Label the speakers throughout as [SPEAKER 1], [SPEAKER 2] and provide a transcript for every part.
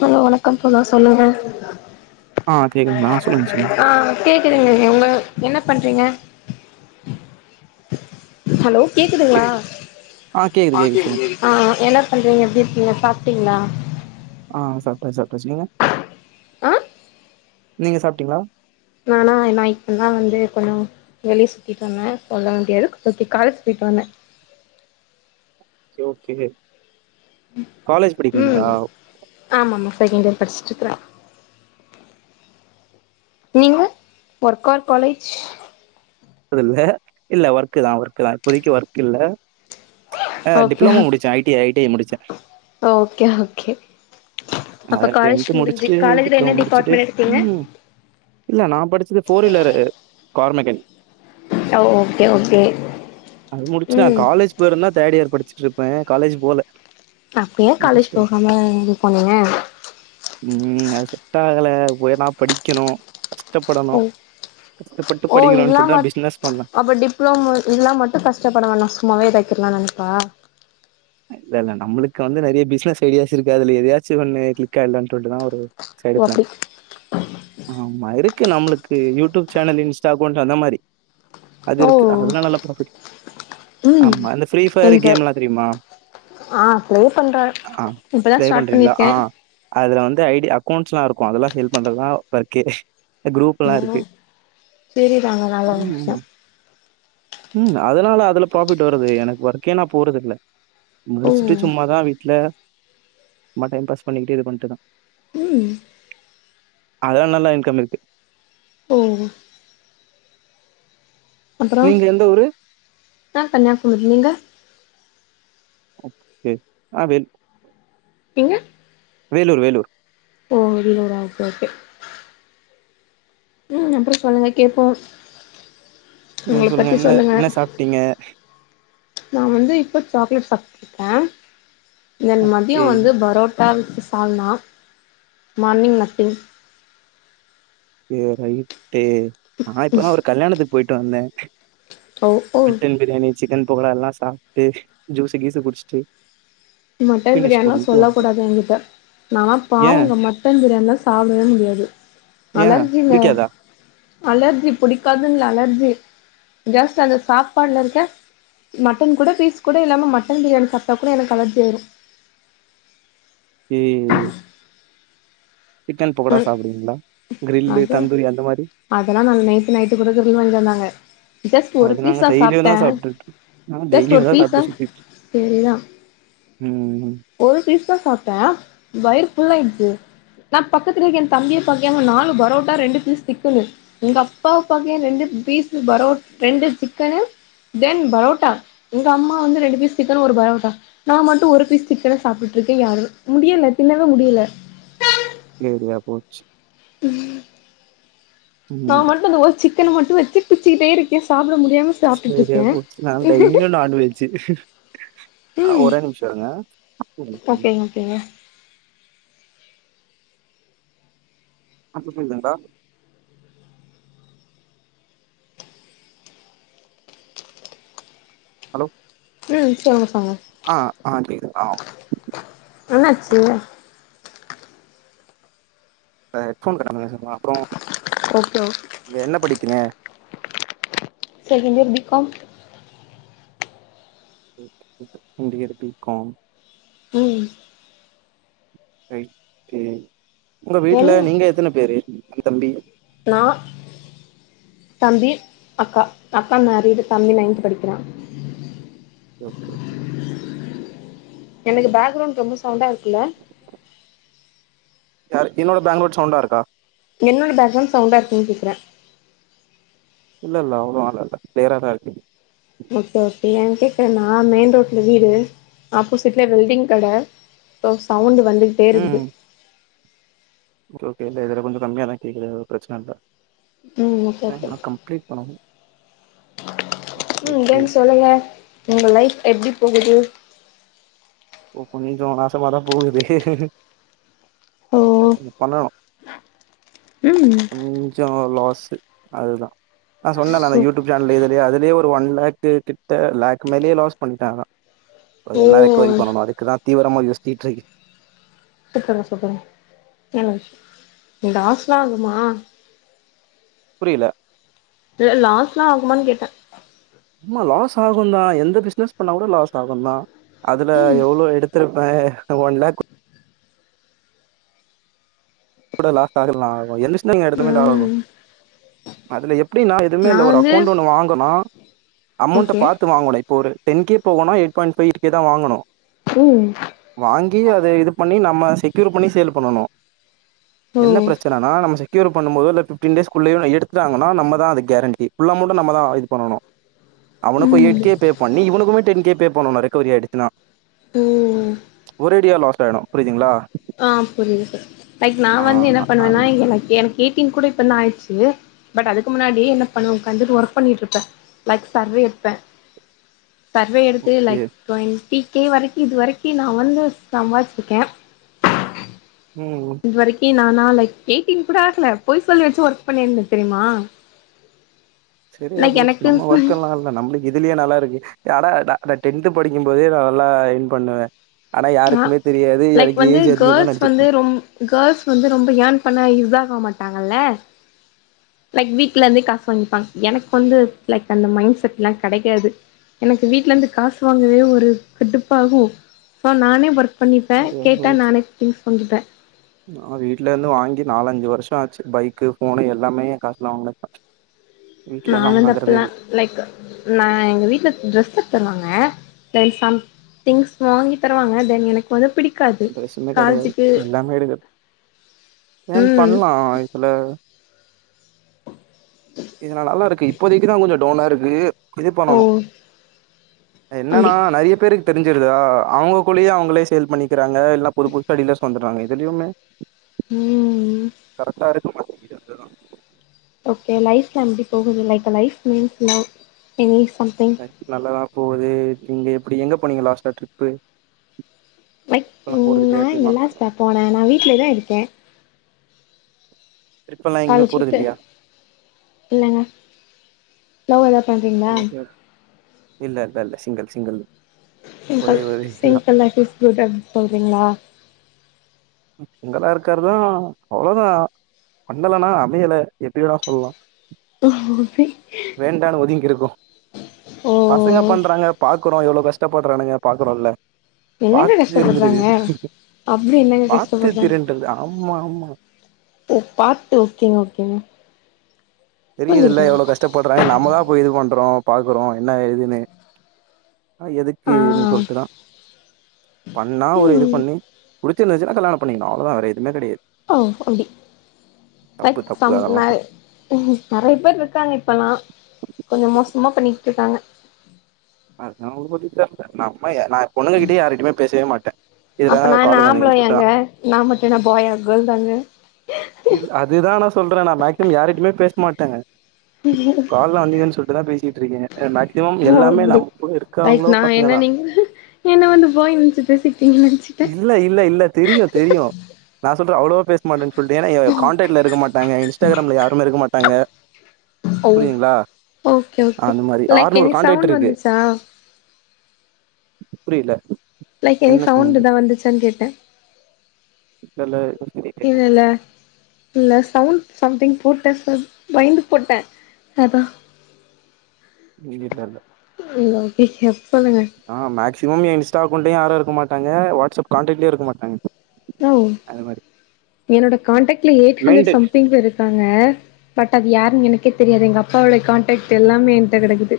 [SPEAKER 1] Hello வணக்கம் தோழா சொல்லுங்க
[SPEAKER 2] ஆ கேக்குதுங்களா? சொல்லுங்க, சொல்லுங்க.
[SPEAKER 1] ஆ கேக்குதுங்க உங்க என்ன பண்றீங்க ஹலோ கேக்குதுங்களா
[SPEAKER 2] கேக்குது,
[SPEAKER 1] ஆ
[SPEAKER 2] கேக்குது. சொல்லுங்க.
[SPEAKER 1] என்ன பண்றீங்க எப்டி இருக்கீங்க சாப்ட்டீங்களா
[SPEAKER 2] ஆ சாப்ட்டாச்சு சாப்ட்டாச்சு நீங்க
[SPEAKER 1] ஆ
[SPEAKER 2] நீங்க சாப்பிட்டீங்களா
[SPEAKER 1] நானா நா இப்ப தா வந்து கொஞ்சோ வெளிய சுத்திட்டு வந்தே சொல்ல முடியாது ஒருத்தி காலேஜ் சுத்திட்டு வந்தே
[SPEAKER 2] செரி ஓகே காலேஜ் படிக்கிறீங்களா?
[SPEAKER 1] ம் ஆமாமா செகெண்ட் இயர் படிச்சுட்ருக்றா நீங்க ஒர்க் ஆர் காலேஜ்
[SPEAKER 2] அது இல்ல இல்ல ஒர்க்குதா ஒர்க்குதா இப்போதிக்கு ஒர்க்கு இல்ல ஆ
[SPEAKER 1] ஓகே
[SPEAKER 2] டிப்ளமோ முடிச்ச I T I T I முடிச்ச
[SPEAKER 1] ஓகே ஓகே
[SPEAKER 2] அ
[SPEAKER 1] அப்ப காலேஜ்
[SPEAKER 2] டென்த்து
[SPEAKER 1] முடிஞ்சு
[SPEAKER 2] முடிச்சுட்டு
[SPEAKER 1] காலேஜ்ல
[SPEAKER 2] டிப்ளமோ
[SPEAKER 1] என்ன
[SPEAKER 2] முடிச்சுட்டு
[SPEAKER 1] டிபார்ட்மெண்ட் எடுத்தீங்க
[SPEAKER 2] ம் இல்ல நா படிச்சது ஃபோர் வீலரு கார் மெக்கானிக்
[SPEAKER 1] அ ஓகே ஓகே
[SPEAKER 2] அது முடிச்சுட்ட
[SPEAKER 1] ம்
[SPEAKER 2] காலேஜ் போயிருந்தா தேர்ட் இயர் படிச்சுட்டு இருப்ப காலேஜ் போல
[SPEAKER 1] அப்பயே காலேஜ்
[SPEAKER 2] இன்ட்ரெஸ்ட் இல்ல.
[SPEAKER 1] போகாம இது போனீங்க
[SPEAKER 2] உம் அது செட் ஆகல போயனா படிக்கணோ கஷ்டப்படணோ கஷ்டப்பட்டு படிக்கறோன்டு
[SPEAKER 1] ஆமா அப்ப டிப்ளோமோ இதுல்லா மட்டு கஷ்டப்பட வேணா சும்மாவே இதாக்கிறலானு நெனப்பா
[SPEAKER 2] இல்ல இல்ல நம்பளுக்கு வந்து நெறைய பிசினஸ் ஐடியாஸ் இருக்கு அதுல எதயாச்சு ஒண்ணு கிளிக் ஆய்டலானு சொல்ட்டுதா ஒரு
[SPEAKER 1] ஓ
[SPEAKER 2] சைடுப்ன
[SPEAKER 1] அப்டி
[SPEAKER 2] ஆமா இருக்கு நம்மளுக்கு யூடியூப் சேனல் இன்ஸ்டா அக்கவுண்ட் அந்த மாரி அது
[SPEAKER 1] ஓ
[SPEAKER 2] இருக்கு. அதுலா நல்லா ப்ராஃபிட்.
[SPEAKER 1] ம்
[SPEAKER 2] ஆமா இந்த ஃப்ரீ ஃபயர்
[SPEAKER 1] என்ஜாய்
[SPEAKER 2] கேம்ல்லா தெரியுமா
[SPEAKER 1] ஆ ப்ளே பண்ற.
[SPEAKER 2] ஆ
[SPEAKER 1] இப்பதா
[SPEAKER 2] ப்ளே
[SPEAKER 1] ஸ்டார்ட்
[SPEAKER 2] பண்றீங்களா?
[SPEAKER 1] பண்ணிர்க்கே
[SPEAKER 2] ஆ அதுல வந்து ஐடி அக்கௌண்ட்ஸ்ல்லா இருக்கு. அதெல்லா சேல் பண்றதுதா வர்க்கே. குரூப்ல்லா இருக்கு.
[SPEAKER 1] ம் சேரிதாங்க நல்ல ஒரு
[SPEAKER 2] ஆமீ
[SPEAKER 1] விஷ்யோ
[SPEAKER 2] ஆமா ம் அதுனால அதுல ப்ராபிட் வருது. எனக்கு வர்க்கே நா போறது இல்ல.
[SPEAKER 1] ஓ
[SPEAKER 2] முடுச்சுட்டு சும்மாதா வீட்ல சும்மா டைம் பாஸ் பண்ணிட்டே இது பண்ணிட்டு தா.
[SPEAKER 1] ம்
[SPEAKER 2] அதுலா நல்லா இன்கம் இருக்கு.
[SPEAKER 1] ஓ அப்பறோ
[SPEAKER 2] நீங்க எந்த ஊரு?
[SPEAKER 1] நா கன்யாகுமரி நீங்க
[SPEAKER 2] ஓகே நா வே
[SPEAKER 1] எங்க
[SPEAKER 2] வேலூர் வேலூர்
[SPEAKER 1] ஓ வெளியூரா ஓகே ஓகே ம் அப்றோ சொல்லுங்க கேப்போ
[SPEAKER 2] நீங்க
[SPEAKER 1] உங்கள
[SPEAKER 2] சொல்லுங்க
[SPEAKER 1] பத்தி
[SPEAKER 2] என்ன என்ன சாப்ட்டிங்க
[SPEAKER 1] நா வந்து இப்ப சாக்லேட் சாப்ட்ருக்க தென் மதியோ
[SPEAKER 2] ஓகே,
[SPEAKER 1] வந்து parotta with salna morning நட்டு
[SPEAKER 2] ஏ ரைட்டு நா இப்பதா ஒரு கல்யாணத்துக்கு போயிட்டு வந்த
[SPEAKER 1] ஓ ஓ
[SPEAKER 2] மட்டன் பிரியாணி சிக்கன் போகோடா எல்லா சாப்ட்டு ஜூஸு கீசு குடிச்ட்டு
[SPEAKER 1] மட்டன் பிரியாணிலா சொல்ல
[SPEAKER 2] வந்துட்டோம்.
[SPEAKER 1] கூடாது எங்கிட்ட நாலா
[SPEAKER 2] ஏன்?
[SPEAKER 1] பாவங்க ம டன் பிரியாண்லா சாப்டவே முடியாது.
[SPEAKER 2] ஏன்?
[SPEAKER 1] அலர்ஜிங்க
[SPEAKER 2] புடிக்காதா?
[SPEAKER 1] அலர்ஜி பிடிக்காதுன் இல்ல. அலர்ஜி. ஜஸ்ட் அந்த சாப்பாட்ல இருக்க மட்டன் கூட பீஸ் கூட இல்லாம மட்டன் பிரியாணி சாப்ட்டா கூட எனக்கு அலர்ஜி ஆயிரு.
[SPEAKER 2] ஏ சிக்கன் பக்கோடா சாப்புடுவீங்களா கிரில்லு
[SPEAKER 1] அது
[SPEAKER 2] தந்தூரி அந்த மாரி
[SPEAKER 1] அதெல்லா நானு நேத்து நைட்டு கூட விருந்தாளிங்க வந்தாங்க ஜஸ்ட் ஒரு
[SPEAKER 2] அது நாங்க
[SPEAKER 1] பீஸ்தா
[SPEAKER 2] டெய்லியும்
[SPEAKER 1] சாப்ட்ட.
[SPEAKER 2] தான் சாப்ட்டுட்டு நாங்க
[SPEAKER 1] ஜஸ்ட்
[SPEAKER 2] டெய்லியும்
[SPEAKER 1] ஒரு
[SPEAKER 2] தான்
[SPEAKER 1] பீஸா
[SPEAKER 2] சாப்ட்டு சுத்திட்டு
[SPEAKER 1] சேரியா
[SPEAKER 2] ம்
[SPEAKER 1] ஒரு பீஸ் தா சாப்ட்ட. வயிறு ஃபுல் ஆயிடுச்சு. நா பக்கத்துல இருக்க எ தம்பிய பாக்யே அவ நாலு பரோட்டா ரெண்டு பீஸ் திக்குனு எங்க அப்பாவ பாக்கயே ரெண்டு பீஸ்சு பரோட் ரெண்டு சிக்கெனு தென் பரோட்டா எங்க அம்மா வந்து ரெண்டு பீஸ் சிக்கன் ஒரு பரோட்டா. நா மட்டு ஒரு பீஸ் சிக்கன சாப்டுட்டு இருக்கே யாரு முடியல தின்னவே முடியல.
[SPEAKER 2] நெறியா போச்சு
[SPEAKER 1] ம் நா
[SPEAKER 2] ம்.
[SPEAKER 1] மட்டு அந்த ஒரு சிக் சிக்கென மட்டு வெச்சு பிச்சீட்டே இருக்கே சாப்ட முடியாம
[SPEAKER 2] செரியா
[SPEAKER 1] சாப்ட்டுட்ருக்கே
[SPEAKER 2] போச்சு. நா டெய்லியு நான்வெஜ்ஜூ ஆ
[SPEAKER 1] ம்
[SPEAKER 2] ஒரே நிமிஷொ இருங்க [inaudible]
[SPEAKER 1] ஓகேங்க ஓகேங்க
[SPEAKER 2] அந்தசைடு தானக்கா ஹலோ
[SPEAKER 1] ம் சொல்லுங்க சொல்லுங்க
[SPEAKER 2] ஆ ஆ கேக்குது ஆ
[SPEAKER 1] என்ன ஆச்சு
[SPEAKER 2] ஆ ஹெட்போன் கட் ஆனது சொ ப அப்றோ
[SPEAKER 1] ஓகே ஓகே
[SPEAKER 2] நீங்க என்ன படிக்கிங்க
[SPEAKER 1] செகெண்ட் இயர் பீ காம்
[SPEAKER 2] ம் ம் செகென்ட் இயர் பீ காம்
[SPEAKER 1] ம்
[SPEAKER 2] ரைட்டு உங்க வீட்ல
[SPEAKER 1] என்ன
[SPEAKER 2] நீங்க எத்தென பேரு ஆ தம்பி
[SPEAKER 1] நா தம்பி அக்கா அக்கா மெரீட் தம்பி நைன்த் படிக்கிறா
[SPEAKER 2] ஓகே
[SPEAKER 1] எனக்கு பேக்ரவுண்ட் ரொம்ப சவுண்டா இருக்குல்ல
[SPEAKER 2] யாரு என்னோட பெக்ரவுன் சவுண்டா இருக்கா
[SPEAKER 1] என்னோட பேக்ரவுண்ட் சண்வுடாருகான்னு கேக்கறே
[SPEAKER 2] இல்ல இல்ல அவளவால்லா இல்ல கிளியரா தா இருக்கு
[SPEAKER 1] ஓகே ஓகே ஏ கேட்கறேண்ணா மெயின் ரோட்ல வீடு ஆப்போசிட்ல வெல்டிங் கட சோ சவுண்டு வந்துகிட்டே
[SPEAKER 2] ம்
[SPEAKER 1] இருக்குது
[SPEAKER 2] ஓகே ஓகே இதுல கொஞ்சோ கம்மியா தா கேக்குது பிரச்சன இல்ல
[SPEAKER 1] ம் ஓகே ஓகே
[SPEAKER 2] பேசலா கம் கிளிக் பண்ணணு
[SPEAKER 1] ம் கேக்குது சொல்லுங்க உங்க லைஃப் எப்டி போகுது
[SPEAKER 2] ஓ கொஞ்சோ நாசமாதா போகுது
[SPEAKER 1] ஓ
[SPEAKER 2] [unintelligible]
[SPEAKER 1] ம்
[SPEAKER 2] கொஞ்சோ லாஸ் அதுதா நா சொன்னேன்ல அந்த
[SPEAKER 1] சூ
[SPEAKER 2] யூடியூப் ஜால் இதுலயே அதுலயே ஒரு ஒன் லேக் கிட்ட லேக் மேலெயே லாஸ் பண்ணிட்டே ஆனா
[SPEAKER 1] ஓ
[SPEAKER 2] அதெல்லா ரெக்கவரி பண்ணணு அதுக்குதா தீவெரமா யோசுச்சிட்ருக்கே
[SPEAKER 1] சுத்துங்க சுத்துங்க ம் லாஸ்லா ஆகுமா
[SPEAKER 2] புரில
[SPEAKER 1] இல்ல லாஸ்ல்லா ஆகுமான் கேட்டே
[SPEAKER 2] ஆமா லாஸ் ஆகுந்தா எந்த பிசினஸ் பண்ணா கூட லாஸ் ஆகுந்தா அதுல
[SPEAKER 1] ம்
[SPEAKER 2] எவ்வளோ எடுத்திருப்பே ஒன் லேக் கூட லாஸ் ஆகலாம் ஆகும் எல்லிஸ்ல எடுத்தமே லோ ஆகும்
[SPEAKER 1] ம்
[SPEAKER 2] அதுல எப்டின்னா எதுமே
[SPEAKER 1] நா
[SPEAKER 2] இல்ல ஒரு
[SPEAKER 1] வந்து
[SPEAKER 2] அக்கௌண்ட் ஒண்ணு வாங்கனா அமௌண்ட்ட
[SPEAKER 1] ஓகே
[SPEAKER 2] பாத்து வாங்கணு இப்ப ஒரு டென் கே போகுண்ணா எயிட் பாய்ண்ட் ஃபைவ் கே தா வாங்கணு
[SPEAKER 1] ம்
[SPEAKER 2] வாங்கி அத இது பண்ணி நம்ம செக்யூர் பண்ணி சேல் பண்ணணு
[SPEAKER 1] ஓ
[SPEAKER 2] என்ன பிரச்சனன்னா நம்ம செக்யூர் பண்ணும் போது இல்ல ஃபிப்டீன் டேஸ்குள்ளயோ எடுத்துட்டாங்கன்னா நம்ம தா அதுக்கு கேரண்டி ஃபுல் அமொண்டும் நம்ம தா இது பண்ணணு அவனுக்கும் எயிட்
[SPEAKER 1] ம்
[SPEAKER 2] கே பே பண்ணு இவனுக்குக்குமே டென் கே பே பண்ணணு ரெக்கவரி ஆயிடுத்துன்னா
[SPEAKER 1] ஓ
[SPEAKER 2] ஒரே அடியா லாஸ் ஆயிடும் புரியுதுங்களா
[SPEAKER 1] ஆ புரியுது சார் லைக் நா
[SPEAKER 2] ஆ
[SPEAKER 1] வந்து என்ன
[SPEAKER 2] அந்
[SPEAKER 1] பண்ணுவேன்னா எனக்கு எனக்கு ஏய்ட்டின் கூட இப்பந்தா ஆயிடுச்சு பட் அதுக்கு முன்னாடியே என்ன பண்ணுவ உட்காந்துட்டு ஒர்க் பண்ணிட்டு இருப்பே லைக் சர்வே எடுப்பே சர்வே எடுத்து
[SPEAKER 2] ஓகே
[SPEAKER 1] லைக் டுவெண்ட்டிகே வரைக்கி இது வரைக்கி நா வந்து சம்பாதிச்சிருக்கே
[SPEAKER 2] ம்
[SPEAKER 1] இது வரைக்கும் நானா லைக் எய்ட்டீன்னு கூட ஆகல போய் சொல்லி வெச்சு ஒர்க் பண்ணிருந்தே தெரியுமா
[SPEAKER 2] சரியா
[SPEAKER 1] லைக்
[SPEAKER 2] போச்சு நம்ம
[SPEAKER 1] எனக்குன் சொல்
[SPEAKER 2] ஒர்க்கல்லா நம்மளுக்கு இதுலயே நல்லா இருக்கு ஆடா டென்த் படிக்கும் போதே நா நல்லா எர்ன் பண்ணுவே ஆனா
[SPEAKER 1] ஆ
[SPEAKER 2] யாருக்குமே தெரியாது எனக்கு ஏஜ் அதிகந்தா நெனச்சிட்டு
[SPEAKER 1] கேள்ஸ் வந்து ரொம்ப ஏன் பண்ணா இதாக மாட்டாங்கல்ல லைக் வீட்லர்ந்தே காஸ் வாங்கிப்பாங் எனக் வந்து லைக் அந்த மைண்ட் செட்லா கெடையாது எனக்கு வீட்லர்ந்து காஸ் வாங்கவே ஒரு கடுப்பாகு சோ நானே ஒர்க் பண்ணிப்பே
[SPEAKER 2] சரியா
[SPEAKER 1] கேட்டா நானே திங்ஸ் வாங்கிப்பே
[SPEAKER 2] நா வீட்லர்ந்து வாங்கி நாலஞ்சு வருஷோ ஆச்சு பைக்கு ஃபோனு எல்லாமே எ காஸ்ல வாங்னத் தா
[SPEAKER 1] நா வந்து அப்லா லைக்க நா எங்க வீட்ல ட்ரஸ் எட்த் தருவாங்க லை சம் திங்ஸ் வாங்கி தருவாங்க தென் எனக் வந்து பிடிக்
[SPEAKER 2] ட்ரஸ்ஸுனு கெடையாது எல்லாமே எடுக்கற் ஏன்
[SPEAKER 1] ம்
[SPEAKER 2] பண்லா இதுல இதுல நல்லாருக்கு இப்போதைக்கு தா கொஞ்சோ டவுனா இருக்கு இது
[SPEAKER 1] ஓ
[SPEAKER 2] பண்ணனு அது என்னன்னா
[SPEAKER 1] அப்டி
[SPEAKER 2] நெறைய பேருக் தெரிஞ்சுருதா அவுங்கக்குள்ளயே அவுங்களே சேல் பண்ணிக்கிறாங்க எல்லா புது புதுசா டீலர்ஸ் வந்தட்றாங்க இதுலியுமே
[SPEAKER 1] ம்
[SPEAKER 2] கரெக்ட்டா இருக்க மாட்டிக்குது அதுதா
[SPEAKER 1] ஓகே லைஃப்லா எப்டி போகுது லைக்க life means love any something
[SPEAKER 2] நல்லாதா போகுது நீங்க எப்பிடி எங்க போனீங்க லாஸ்ட்டா ட்ரிப்பு
[SPEAKER 1] லைக்
[SPEAKER 2] இப்பலாம் போறது இல்லையா
[SPEAKER 1] நான் எங்க
[SPEAKER 2] டீமா?
[SPEAKER 1] லாஸ்ட்டா போனே நா வீட்லே தா இருக்கே
[SPEAKER 2] ட்ரிப்பெல்லாம் எங்கயுமே போறது
[SPEAKER 1] காலசிப்பு
[SPEAKER 2] இல்லையா?
[SPEAKER 1] இல்லைங்க லவ் எதா பண்றீங்க
[SPEAKER 2] சேர் சேரி இல்ல இல்ல இல்ல சிங்கிள் சிங்கிள் ஒரே
[SPEAKER 1] சிங்க்கள்
[SPEAKER 2] ஒரு இதுதான்.
[SPEAKER 1] சிங்க்கள் லைஃப் இஸ் குட் அப்டின் சொல்றீங்களா
[SPEAKER 2] ம் சிங்களா இருக்கற் தா அவ்ளோதா பண்ணலனா அமையல எப்டி வேணா சொல்லா
[SPEAKER 1] [inaudible]
[SPEAKER 2] வேண்டானு ஒதுங்கிருக்கோ பசங்க
[SPEAKER 1] ஓ
[SPEAKER 2] பண்றாங்க பாக்குறோ எவ்ளோ கஷ்டப்பட்றானுங்க பாக்குறோல்ல
[SPEAKER 1] என்னங்க
[SPEAKER 2] பாத் தெரிஞ்சிடுது
[SPEAKER 1] கஷ்டப்படுறாங்க அப்டி என்ன
[SPEAKER 2] பாத்து திருண்டர்து ஆமா ஆமா
[SPEAKER 1] ஓ பாத்து ஓகேங் ஓகேங்க
[SPEAKER 2] தெரியிதுல்ல
[SPEAKER 1] புரிஞ்சுக்கிட்டேங்க
[SPEAKER 2] எவ்ளோ கஷ்டப்பட்றாங்க நம்ம தா போய் இது பண்றோ பாக்குறோ என்ன ஏதுன்னு ஆ எதுக்குன் சொல்ட்டுதா பண்ணா ஒரு இது
[SPEAKER 1] ம்
[SPEAKER 2] பண்ணி புடிச்சிருந்துச்சின்னா கல்யாண பண்ணிக்கனு அவ்ளோ தா வேற எதுமே கெடையாத்
[SPEAKER 1] ஓ அப்டி
[SPEAKER 2] தப்பு
[SPEAKER 1] பட்
[SPEAKER 2] தப்பு
[SPEAKER 1] சம்
[SPEAKER 2] அதெல்லா
[SPEAKER 1] நை
[SPEAKER 2] தப்பு
[SPEAKER 1] நெறைய பேர்ருக்காங்க இப்பெல்லா கொஞ்சோ மோசமா பண்ணிக்ட்ருக்காங்க
[SPEAKER 2] மத்தவங்கள பத்தி தெர்ல நம்ம எ நா பொண்ணுங்க கிட்டயே யாரிட்டயுமே பேசவே மாட்டே இதுல
[SPEAKER 1] அப்போ நா என்ன
[SPEAKER 2] காலுக்கு வந்தீங்கன்னு சொல்ட்டுதா
[SPEAKER 1] ஆம்பளயாங்க நா மட்டு என்ன பாயா கேள்தாங்க
[SPEAKER 2] இல் அதுதா நா சொல்ற நா மேக்ஸ்மம் யாரிட்டயுமே பேஸ் மாட்டங்க
[SPEAKER 1] [inaudible]
[SPEAKER 2] கால்ல வந்தீங்கன் சொல்ட்டுதா பேசிட்ருக்கங்க அ மேக்சிமம்
[SPEAKER 1] ஓ
[SPEAKER 2] எல்லாமே
[SPEAKER 1] அப்டி
[SPEAKER 2] நம்ம கூட
[SPEAKER 1] லைக்
[SPEAKER 2] இருக்கவ்ங்களு
[SPEAKER 1] நா
[SPEAKER 2] பசங்க
[SPEAKER 1] என்ன
[SPEAKER 2] தா
[SPEAKER 1] நீங்க என்ன வந்து பாய்ன் நெனச்சு பேசிட்ருக்கீங்கன் நெனச்சிட்டே
[SPEAKER 2] இல்ல இல்ல இல்ல தெரியு தெரியு நா சொல்ற அவ்ளோ பேஸ் மாட்டனு சொல்ட்டு ஏனா எ காண்டெக்ட்ல இருக்க மாட்டாங்க இன்ஸ்டாக்ராம்ல யாருமே இருக்க மாட்டாங்க
[SPEAKER 1] ஓ
[SPEAKER 2] புரிதுங்களா
[SPEAKER 1] ஓகே ஓகே
[SPEAKER 2] அந்த மாரி
[SPEAKER 1] லைக்
[SPEAKER 2] ஆருநூறு
[SPEAKER 1] எனி சவுண்ட்
[SPEAKER 2] கான்ட்ராக்ட்ருக்கு
[SPEAKER 1] வந்துச்சா
[SPEAKER 2] புரியல
[SPEAKER 1] லைக் எனி
[SPEAKER 2] என்ன
[SPEAKER 1] சவுண்ட்
[SPEAKER 2] சவுண்டு?
[SPEAKER 1] தா வந்துச்சான்னு கேட்டே
[SPEAKER 2] இல்ல இல்ல
[SPEAKER 1] இல்ல
[SPEAKER 2] [inaudible]
[SPEAKER 1] இல்ல இல்ல சவுண்ட் சம்திங் போட்ட ச பயந்து புட்ட அதா
[SPEAKER 2] [unintelligible] தெர்ல
[SPEAKER 1] ல்ல ஓகே கட்பண்ணுங்க
[SPEAKER 2] ஆ மேக்சிமம் எ இன்ஸ்டா அக்வுண்டயு யாரு இருக்கமாட்டாங்க வாட்ஸ்அப் கான்ட்லியு இருக்க மாட்டாங்
[SPEAKER 1] ம் என்னோட
[SPEAKER 2] ஆமா.
[SPEAKER 1] காண்டக்ட்ல எயிட் ஹண்ட்ரட்
[SPEAKER 2] மெயின்டென்
[SPEAKER 1] சம்திங் இருக் காங்க பட் அது யாருன் எனக்கே தெரியாது எங்க அப்பாவுடைய கான்டக்ட் எல்லாமே என்ட்ட கெடக்குது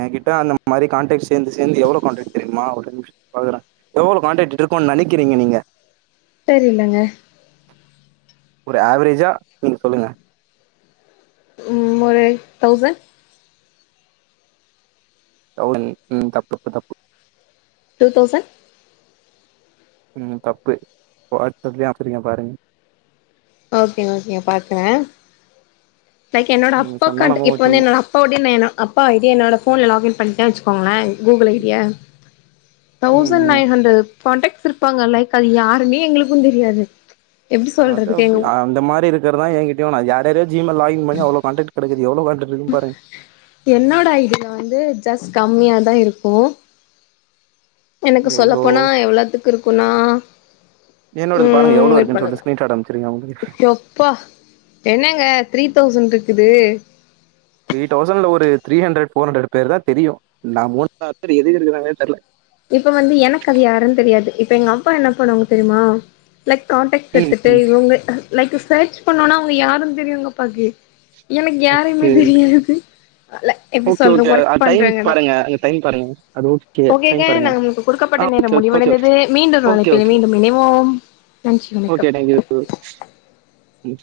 [SPEAKER 2] எ கிட்ட அந்த மாரி கான்டக்ட் சேந்து சேந்து எவ்ளோ காண்டெக்ட் தெரியுமா ஒரு நிம்ஷ பாக்குறே எவ்ளோ காண்டக்ட் இருக்கோன்னு நெனக்கிறீங்க நீங்க
[SPEAKER 1] தெரிலங்க
[SPEAKER 2] ஒரு ஆவரேஜா நீங்க சொல்லுங்க
[SPEAKER 1] ம் ஒரு தௌசண்ட்
[SPEAKER 2] தௌசண்ட் ம் தப்பு தப்பு
[SPEAKER 1] டூ தௌசண்
[SPEAKER 2] ம் தப்பு வாட்ஸ்அப்லயே அனுப்ச்சிருக்க பாருங்க
[SPEAKER 1] ஓகே ஓகே பாக்குற லைக் என்னோட
[SPEAKER 2] நீங்க
[SPEAKER 1] அப்பா
[SPEAKER 2] சொன்னா
[SPEAKER 1] காண்ட
[SPEAKER 2] நம்ப
[SPEAKER 1] இப்போ வந்து
[SPEAKER 2] மாட்டீங்க.
[SPEAKER 1] என்னோட அப் பாவுடிய வேணா அப்பா ஐடிய நா என்னோட ஃபோன்ல லாகின் பண்டே வெச் கோங்களே கூகுள் ஐ டியா
[SPEAKER 2] ம்
[SPEAKER 1] தௌசண்ட்
[SPEAKER 2] ம்.
[SPEAKER 1] நைன் ஹண்ட்ரட் கான்டக்ட்ஸ் இருப்பாங்க லைக் அது யாருனே எங்ளுக்கு தெரியாது எப்டி
[SPEAKER 2] அது
[SPEAKER 1] சொல்றதுக்கு
[SPEAKER 2] அப்டி
[SPEAKER 1] எங்க
[SPEAKER 2] அந்த மாரி இருக்கறதா எங்கிட்டயு நா யார் யாரையோ ஜீ மெயில் லாகின் பண்ணி அவ்ளோ கான்டக்ட் கெடைக்குது எவ்ளோ கான்டக்ட் இருக்கு பாருங்க
[SPEAKER 1] என்னோட ஐடியில வந்து ஜஸ்ட் கம்மியாதா இருக்கு எனக்கு
[SPEAKER 2] எவ்ளோ
[SPEAKER 1] சொல்லப்போனா எவ்ளத்துக்கு இருக்குனா
[SPEAKER 2] என்னோடது பாருங்க எவ்ளோ இருக்குன் சொல்ட்டு ஸ்க்ரீன் ஷாட் அம்ச்சிருக்க உங்ளுக்கு
[SPEAKER 1] ப்பா என்னங்க த்ரீ தௌசண்ட் இருக்குது
[SPEAKER 2] த்ரீ தௌசண்ட்ல ஒரு த்ரீ ஹண்ட்ரட் ஃபோர் ஹண்ட்ரட் பேர்தா தெரியு நா மூணாயிற பேர் எதுக்கு இருக்குறாங்கனே தெர்ல
[SPEAKER 1] இப்ப வந்து எனக்கு அது யாருன் தெரியாது இப்ப எங்க அப்பா என்ன பண்ணுவாங்க தெரிமா லைக் காான்ட்டக்ட்ஸ்
[SPEAKER 2] ம்
[SPEAKER 1] எடுத்துட்டு
[SPEAKER 2] ம்
[SPEAKER 1] இவங்க லைக் சர்ச் பண்ணோனா அவங்க யாருன் தெரியு எங் கப்பாக்கு எனக்கு யாரையுமே
[SPEAKER 2] ஓகே
[SPEAKER 1] தெரியாது ல எப்டி
[SPEAKER 2] ஓகே
[SPEAKER 1] சொல்ற
[SPEAKER 2] ஓகே
[SPEAKER 1] ஒர்க்
[SPEAKER 2] அது
[SPEAKER 1] பண்றே
[SPEAKER 2] டைம்
[SPEAKER 1] எடோ
[SPEAKER 2] பாருங்க அந்த டைம் பாருங்க அது ஓகே டைம்
[SPEAKER 1] ஒகே
[SPEAKER 2] பாருங்க
[SPEAKER 1] நமங்கு கொடுக்கப்பட்ட
[SPEAKER 2] ஆ
[SPEAKER 1] நேரம்
[SPEAKER 2] ஓகே ஓகே ஓகே
[SPEAKER 1] முடிவடைந்தது மீண்டும் ஒரு
[SPEAKER 2] ஓகே
[SPEAKER 1] அழைப்பில
[SPEAKER 2] ஓகே
[SPEAKER 1] மீண்டும் இனைவோம் நன்றி வணக்கம்
[SPEAKER 2] ம் ம்